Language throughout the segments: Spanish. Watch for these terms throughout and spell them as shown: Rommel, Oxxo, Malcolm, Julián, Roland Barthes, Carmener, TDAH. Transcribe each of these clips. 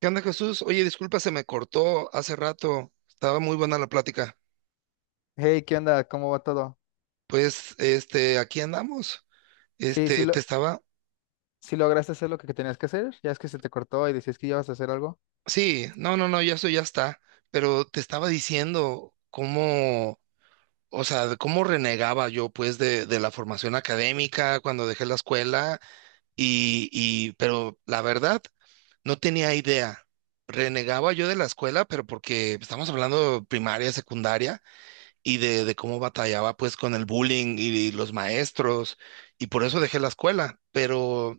¿Qué onda, Jesús? Oye, disculpa, se me cortó hace rato. Estaba muy buena la plática. Hey, ¿qué onda? ¿Cómo va todo? Pues, este, aquí andamos. Sí, sí, Este, te estaba. sí lograste hacer lo que tenías que hacer. Ya es que se te cortó y decías que ibas a hacer algo. Sí, no, no, no, ya eso ya está. Pero te estaba diciendo cómo, o sea, de cómo renegaba yo, pues, de la formación académica cuando dejé la escuela. Y, pero la verdad, no tenía idea. Renegaba yo de la escuela, pero porque estamos hablando de primaria, secundaria. Y de cómo batallaba pues con el bullying y los maestros, y por eso dejé la escuela, pero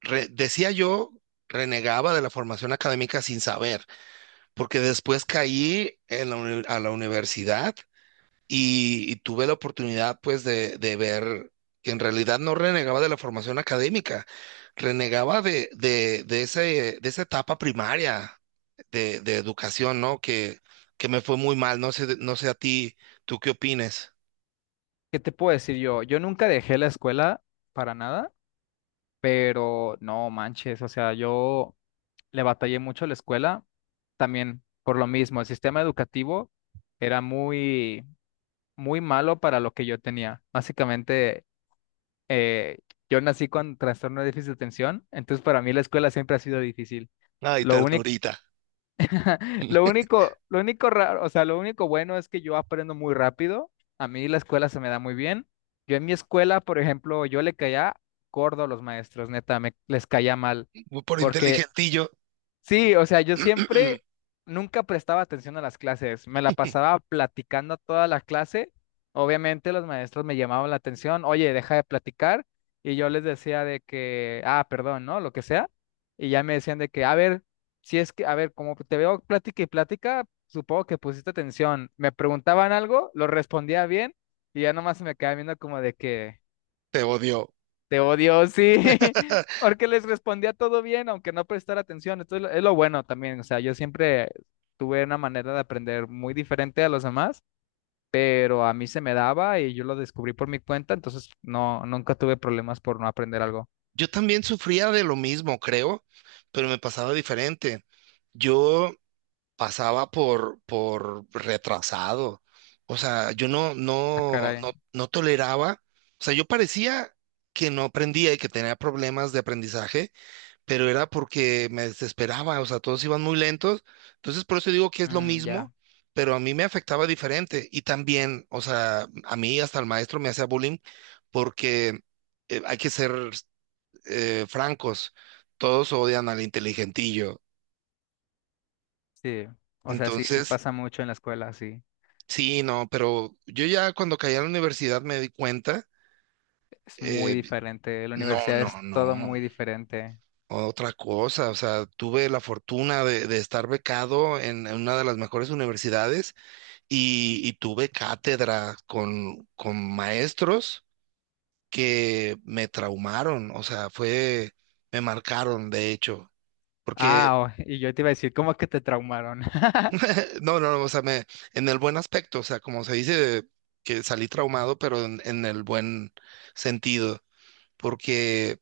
decía yo, renegaba de la formación académica sin saber, porque después caí a la universidad y tuve la oportunidad pues de ver que en realidad no renegaba de la formación académica, renegaba de esa etapa primaria de educación, ¿no? Que me fue muy mal, no sé a ti, ¿tú qué opines? ¿Qué te puedo decir yo? Yo nunca dejé la escuela para nada, pero no manches, o sea, yo le batallé mucho a la escuela también por lo mismo. El sistema educativo era muy, muy malo para lo que yo tenía. Básicamente, eh, yo nací con trastorno de déficit de atención, entonces para mí la escuela siempre ha sido difícil. Ay, Lo único. ternurita, Lo único raro, o sea, lo único bueno es que yo aprendo muy rápido. A mí la escuela se me da muy bien. Yo en mi escuela, por ejemplo, yo le caía gordo a los maestros, neta, me les caía mal, por porque inteligentillo, sí, o sea, yo siempre nunca prestaba atención a las clases, me la pasaba platicando toda la clase. Obviamente los maestros me llamaban la atención, oye, deja de platicar, y yo les decía de que, ah, perdón, ¿no? Lo que sea, y ya me decían de que, a ver, si es que, a ver, como te veo plática y plática, supongo que pusiste atención. Me preguntaban algo, lo respondía bien, y ya nomás se me quedaba viendo como de que, te odio. te odio, sí. Porque les respondía todo bien, aunque no prestara atención. Esto es lo bueno también. O sea, yo siempre tuve una manera de aprender muy diferente a los demás, pero a mí se me daba y yo lo descubrí por mi cuenta, entonces no, nunca tuve problemas por no aprender algo. Yo también sufría de lo mismo, creo, pero me pasaba diferente. Yo pasaba por retrasado. O sea, yo no, Ah, no, caray. no, no toleraba. O sea, yo parecía que no aprendía y que tenía problemas de aprendizaje, pero era porque me desesperaba. O sea, todos iban muy lentos. Entonces, por eso digo que es lo Mm, ya, mismo, pero a mí me afectaba diferente. Y también, o sea, a mí hasta el maestro me hacía bullying porque hay que ser francos. Todos odian al inteligentillo. sí. O sea, sí, sí Entonces, pasa mucho en la escuela, sí. sí, no, pero yo ya cuando caí a la universidad me di cuenta, Es muy eh, diferente. La no, universidad es no, todo no, muy diferente. otra cosa, o sea, tuve la fortuna de estar becado en una de las mejores universidades y tuve cátedra con maestros que me traumaron, o sea, fue, me marcaron, de hecho, porque, Ah, oh, y yo te iba a decir, ¿cómo que te traumaron? no, o sea, me, en el buen aspecto, o sea, como se dice, que salí traumado, pero en el buen sentido. Porque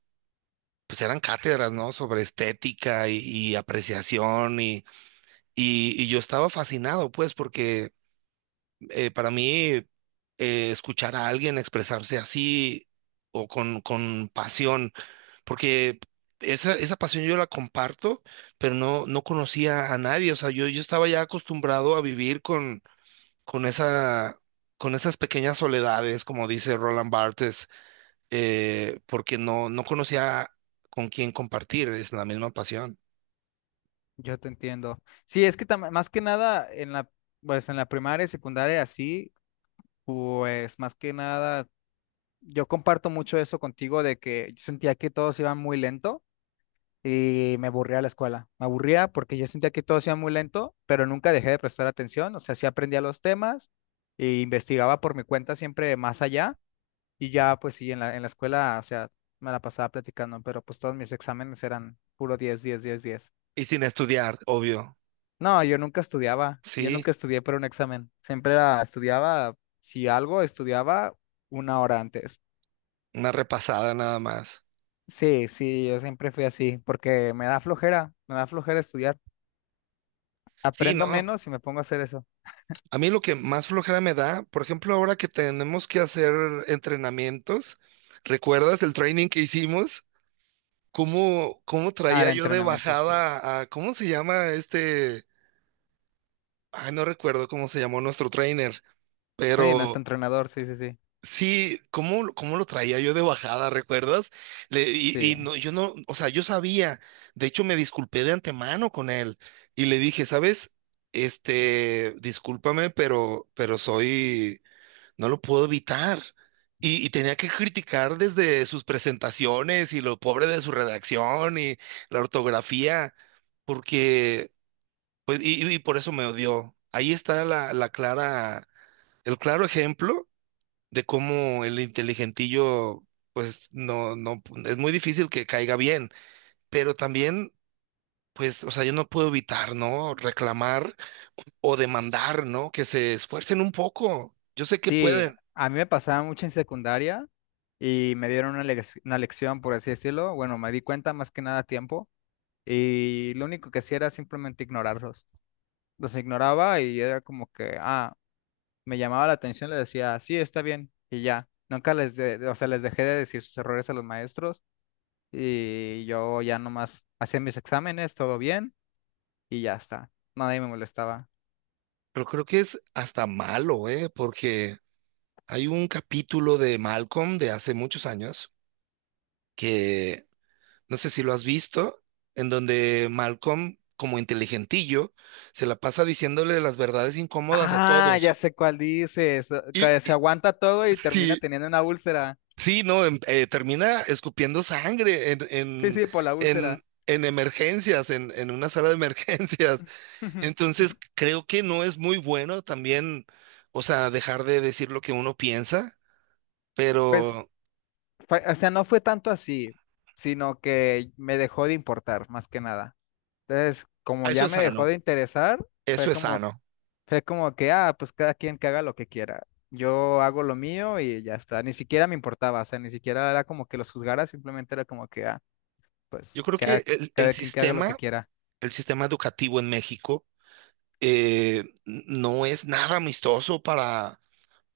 pues eran cátedras, ¿no? Sobre estética y apreciación y yo estaba fascinado, pues, porque para mí escuchar a alguien expresarse así o con pasión, porque esa pasión yo la comparto, pero no, no conocía a nadie, o sea, yo estaba ya acostumbrado a vivir con, con esa... con esas pequeñas soledades, como dice Roland Barthes, porque no, no conocía con quién compartir, es la misma pasión. Yo te entiendo. Sí, es que más que nada en la, pues en la primaria y secundaria así, pues más que nada yo comparto mucho eso contigo de que yo sentía que todos iban muy lento y me aburría la escuela. Me aburría porque yo sentía que todos iban muy lento, pero nunca dejé de prestar atención, o sea, sí aprendía los temas e investigaba por mi cuenta siempre más allá, y ya pues sí en la escuela, o sea, me la pasaba platicando, pero pues todos mis exámenes eran puro 10 10 10 10. Y sin estudiar, obvio, No, yo nunca estudiaba, yo sí, nunca estudié para un examen. Siempre estudiaba, si algo, estudiaba una hora antes. una repasada nada más. Sí, sí, yo siempre fui así, porque me da flojera estudiar. Sí, ¿no? Aprendo menos y me pongo a hacer eso. A mí lo que más flojera me da, por ejemplo, ahora que tenemos que hacer entrenamientos, ¿recuerdas el training que hicimos? ¿Cómo Ah, el traía yo de entrenamiento, sí. bajada a, ¿cómo se llama este? Ay, no recuerdo cómo se llamó nuestro trainer, Sí, nuestro pero entrenador, sí, sí, sí. sí, ¿cómo lo traía yo de bajada, ¿recuerdas? Le- y, Sí, y no, yo no, o sea, yo sabía, de hecho me disculpé de antemano con él y le dije, ¿sabes? Este, discúlpame, pero soy, no lo puedo evitar. Y tenía que criticar desde sus presentaciones y lo pobre de su redacción y la ortografía, porque, pues, por eso me odió. Ahí está la, el claro ejemplo de cómo el inteligentillo, pues no, no, es muy difícil que caiga bien, pero también, pues, o sea, yo no puedo evitar, ¿no? Reclamar o demandar, ¿no? Que se esfuercen un poco. Yo sé que sí, pueden, a mí me pasaba mucho en secundaria y me dieron una lección, por así decirlo. Bueno, me di cuenta más que nada a tiempo y lo único que hacía era simplemente ignorarlos. Los ignoraba y era como que, ah, me llamaba la atención, le decía, sí, está bien, y ya. Nunca les, o sea, les dejé de decir sus errores a los maestros y yo ya nomás hacía mis exámenes, todo bien, y ya está. Nadie me molestaba. pero creo que es hasta malo, ¿eh? Porque hay un capítulo de Malcolm de hace muchos años que no sé si lo has visto, en donde Malcolm, como inteligentillo, se la pasa diciéndole las verdades incómodas a Ah, ya todos. sé cuál dices, Y, que y- se aguanta todo y termina sí, teniendo una úlcera. sí, no, termina escupiendo sangre en, Sí, en, sí, por la úlcera. en, en emergencias, en una sala de emergencias. Entonces, creo que no es muy bueno también, o sea, dejar de decir lo que uno piensa, Pues, pero o sea, no fue tanto así, sino que me dejó de importar, más que nada. Entonces, como ah, eso ya es me dejó sano, de interesar, fue eso es como. sano. Es como que, ah, pues cada quien que haga lo que quiera. Yo hago lo mío y ya está. Ni siquiera me importaba, o sea, ni siquiera era como que los juzgara, simplemente era como que, ah, Yo pues creo que que el, el cada quien que haga lo que sistema, quiera. el sistema educativo en México no es nada amistoso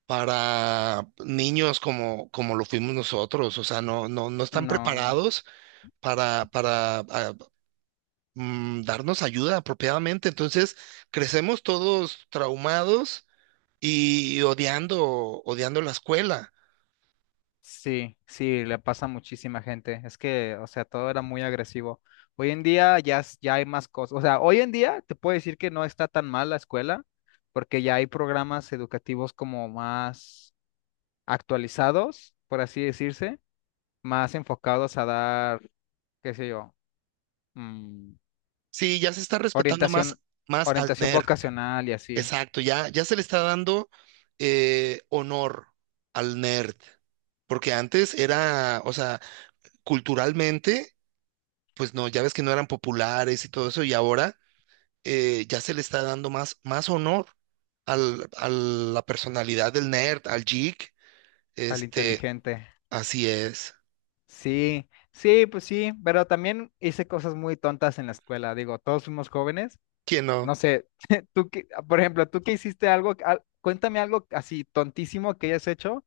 para niños como lo fuimos nosotros, o sea, no, no, no están No, preparados para darnos ayuda apropiadamente. Entonces, crecemos todos traumados y odiando la escuela. sí, sí, le pasa a muchísima gente. Es que, o sea, todo era muy agresivo. Hoy en día ya, ya hay más cosas. O sea, hoy en día te puedo decir que no está tan mal la escuela, porque ya hay programas educativos como más actualizados, por así decirse, más enfocados a dar qué sé yo. Mm, Sí, ya se está respetando más, orientación, más al orientación nerd. vocacional y así, Exacto, ya, ya se le está dando honor al nerd. Porque antes era, o sea, culturalmente, pues no, ya ves que no eran populares y todo eso, y ahora ya se le está dando más honor a la personalidad del nerd, al geek, al este, inteligente. así es. Sí, sí, pues sí, pero también hice cosas muy tontas en la escuela. Digo, todos fuimos jóvenes. ¿Quién No no? sé, tú que, por ejemplo, tú que hiciste algo, cuéntame algo así tontísimo que hayas hecho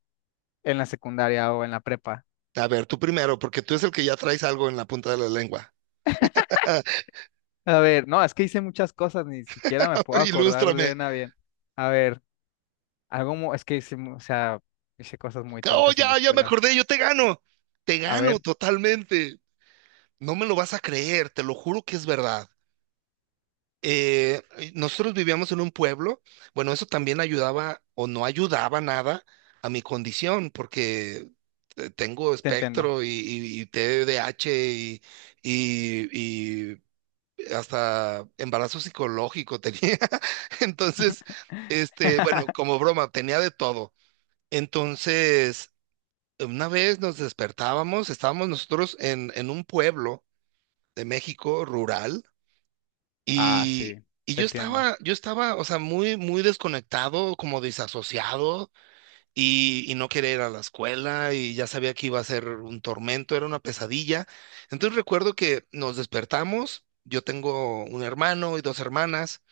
en la secundaria o en la prepa. A ver, tú primero, porque tú es el que ya traes algo en la punta de la lengua. A ver, no, es que hice muchas cosas, ni siquiera me puedo Ah, acordar ilústrame. de una bien. A ver, algo, es que hice, o sea, hice cosas muy Oh, tontas en la ya, ya me escuela. acordé, yo te gano. Te A gano ver, totalmente. No me lo vas a creer, te lo juro que es verdad. Eh, Nosotros vivíamos en un pueblo, bueno, eso también ayudaba o no ayudaba nada a mi condición, porque tengo te entiendo. espectro y TDAH y hasta embarazo psicológico tenía. Entonces, este, bueno, como broma, tenía de todo. Entonces, una vez nos despertábamos, estábamos nosotros en un pueblo de México rural Ah, sí, y, y te yo entiendo. estaba, yo estaba, o sea, muy, muy desconectado, como desasociado y no quería ir a la escuela y ya sabía que iba a ser un tormento, era una pesadilla. Entonces recuerdo que nos despertamos, yo tengo un hermano y dos hermanas.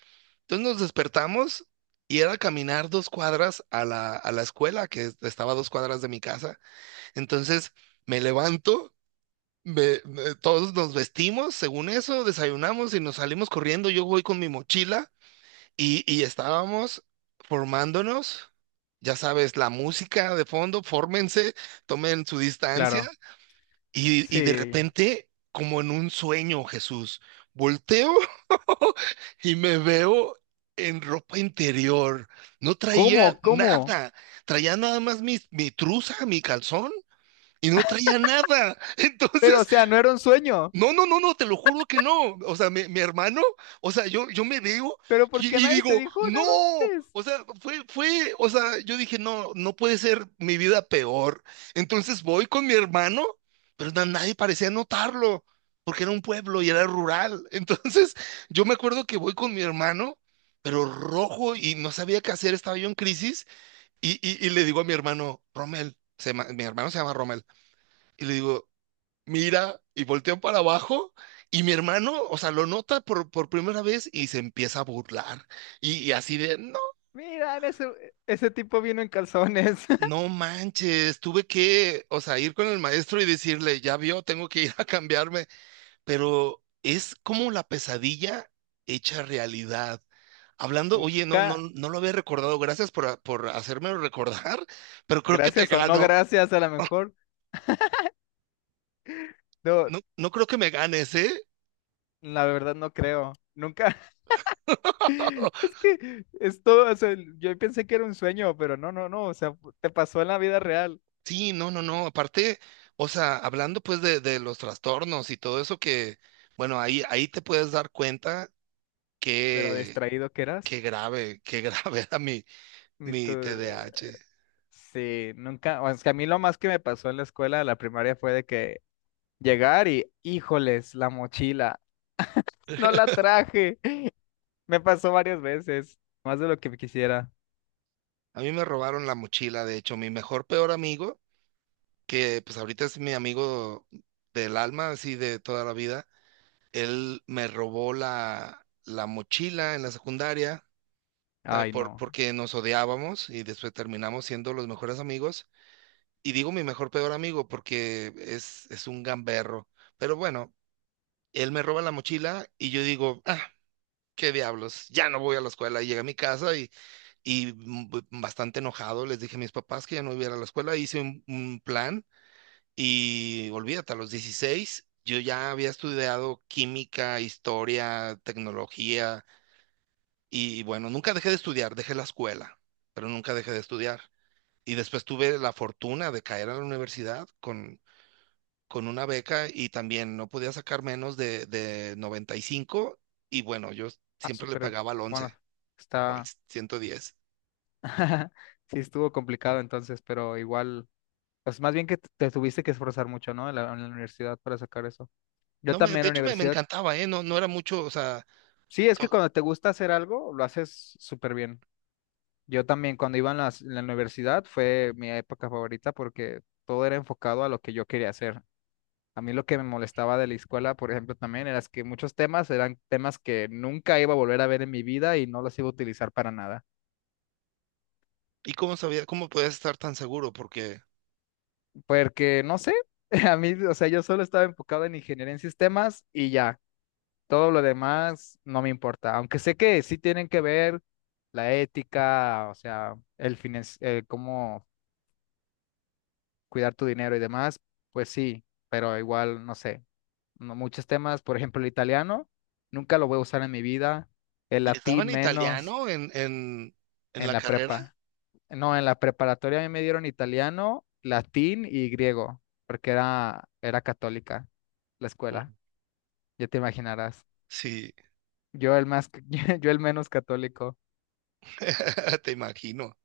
Entonces nos despertamos y era caminar dos cuadras a la escuela, que estaba a dos cuadras de mi casa. Entonces me levanto, todos nos vestimos, según eso, desayunamos y nos salimos corriendo. Yo voy con mi mochila y estábamos formándonos. Ya sabes, la música de fondo, fórmense, tomen su distancia. Claro. Y de Sí. repente, como en un sueño, Jesús, volteo y me veo en ropa interior. No traía ¿Cómo? ¿Cómo? nada. Traía nada más mi trusa, mi calzón, y no traía nada. Pero, o Entonces sea, no era un sueño. no, no, no, no, te lo juro que no. O sea, mi hermano, o sea, yo me veo Pero ¿por y, qué y nadie te digo, dijo no. nada antes? O sea, fue, o sea, yo dije, no, no puede ser mi vida peor. Entonces voy con mi hermano, pero nadie parecía notarlo, porque era un pueblo y era rural. Entonces, yo me acuerdo que voy con mi hermano, pero rojo y no sabía qué hacer, estaba yo en crisis, y le digo a mi hermano, Rommel, mi hermano se llama Rommel, y le digo, mira y voltean para abajo y mi hermano, o sea, lo nota por primera vez y se empieza a burlar. Y así de, no, Mira, en ese tipo vino en calzones. no manches, tuve que, o sea, ir con el maestro y decirle, ya vio, tengo que ir a cambiarme, pero es como la pesadilla hecha realidad. Hablando, oye, no, no, Nunca, no lo había recordado, gracias por hacérmelo recordar, pero creo que te gracias o no gano. gracias, a lo mejor. No, No, no creo que me ganes, ¿eh? la verdad no creo. Nunca. Es que es todo, o sea, yo pensé que era un sueño, pero no, no, no. O sea, te pasó en la vida real, Sí, no, no, no. Aparte, o sea, hablando pues de los trastornos y todo eso que, bueno, ahí te puedes dar cuenta de lo que distraído que eras. Qué grave era mi, Ni tú- mi TDAH. Sí, nunca, o sea, a mí lo más que me pasó en la escuela de la primaria fue de que llegar y, híjoles, la mochila, no la traje. Me pasó varias veces, más de lo que quisiera. A mí me robaron la mochila, de hecho, mi mejor peor amigo, que pues ahorita es mi amigo del alma, así de toda la vida, él me robó la mochila en la secundaria, ¿sabe? Ay, Por, no. porque nos odiábamos y después terminamos siendo los mejores amigos. Y digo mi mejor peor amigo porque es un gamberro. Pero bueno, él me roba la mochila y yo digo, ah, qué diablos, ya no voy a la escuela. Y llegué a mi casa y bastante enojado les dije a mis papás que ya no iba a ir a la escuela. Hice un plan y olvídate, a los 16 yo ya había estudiado química, historia, tecnología y bueno, nunca dejé de estudiar, dejé la escuela, pero nunca dejé de estudiar. Y después tuve la fortuna de caer a la universidad con una beca y también no podía sacar menos de 95 y bueno, yo Ah, siempre le súper, pegaba al bueno, 11 o al está. 110. Sí estuvo complicado entonces, pero igual, pues más bien que te tuviste que esforzar mucho, ¿no? En la universidad para sacar eso. Yo No, también de en la hecho me universidad, encantaba, ¿eh? No, no era mucho, o sea, sí, es que to- cuando te gusta hacer algo, lo haces súper bien. Yo también cuando iba en en la, universidad, fue mi época favorita porque todo era enfocado a lo que yo quería hacer. A mí lo que me molestaba de la escuela, por ejemplo, también era que muchos temas eran temas que nunca iba a volver a ver en mi vida y no los iba a utilizar para nada. ¿y cómo sabía, cómo podías estar tan seguro? Porque Porque, no sé, a mí, o sea, yo solo estaba enfocado en ingeniería en sistemas y ya, todo lo demás no me importa. Aunque sé que sí tienen que ver la ética, o sea, el fin, cuidar tu dinero y demás, pues sí, pero igual, no sé, muchos temas, por ejemplo, el italiano, nunca lo voy a usar en mi vida, el les latín daban menos, italiano en en la la carrera. prepa. No, en la preparatoria a mí me dieron italiano, latín y griego, porque era católica la Mm. escuela, ya te imaginarás. Sí, Yo el más, yo el menos católico, te imagino.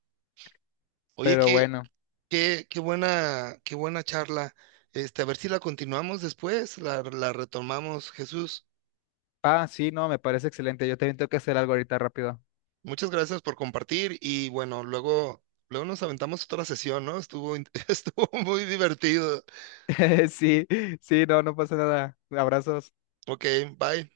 Oye, pero qué, bueno. qué, qué buena, qué buena charla. Este, a ver si la continuamos después, la retomamos, Jesús. Ah, sí, no, me parece excelente. Yo también tengo que hacer algo ahorita rápido. Muchas gracias por compartir y bueno, luego, luego nos aventamos otra sesión, ¿no? Estuvo muy divertido. Sí, sí, no, no pasa nada. Abrazos. Ok, bye.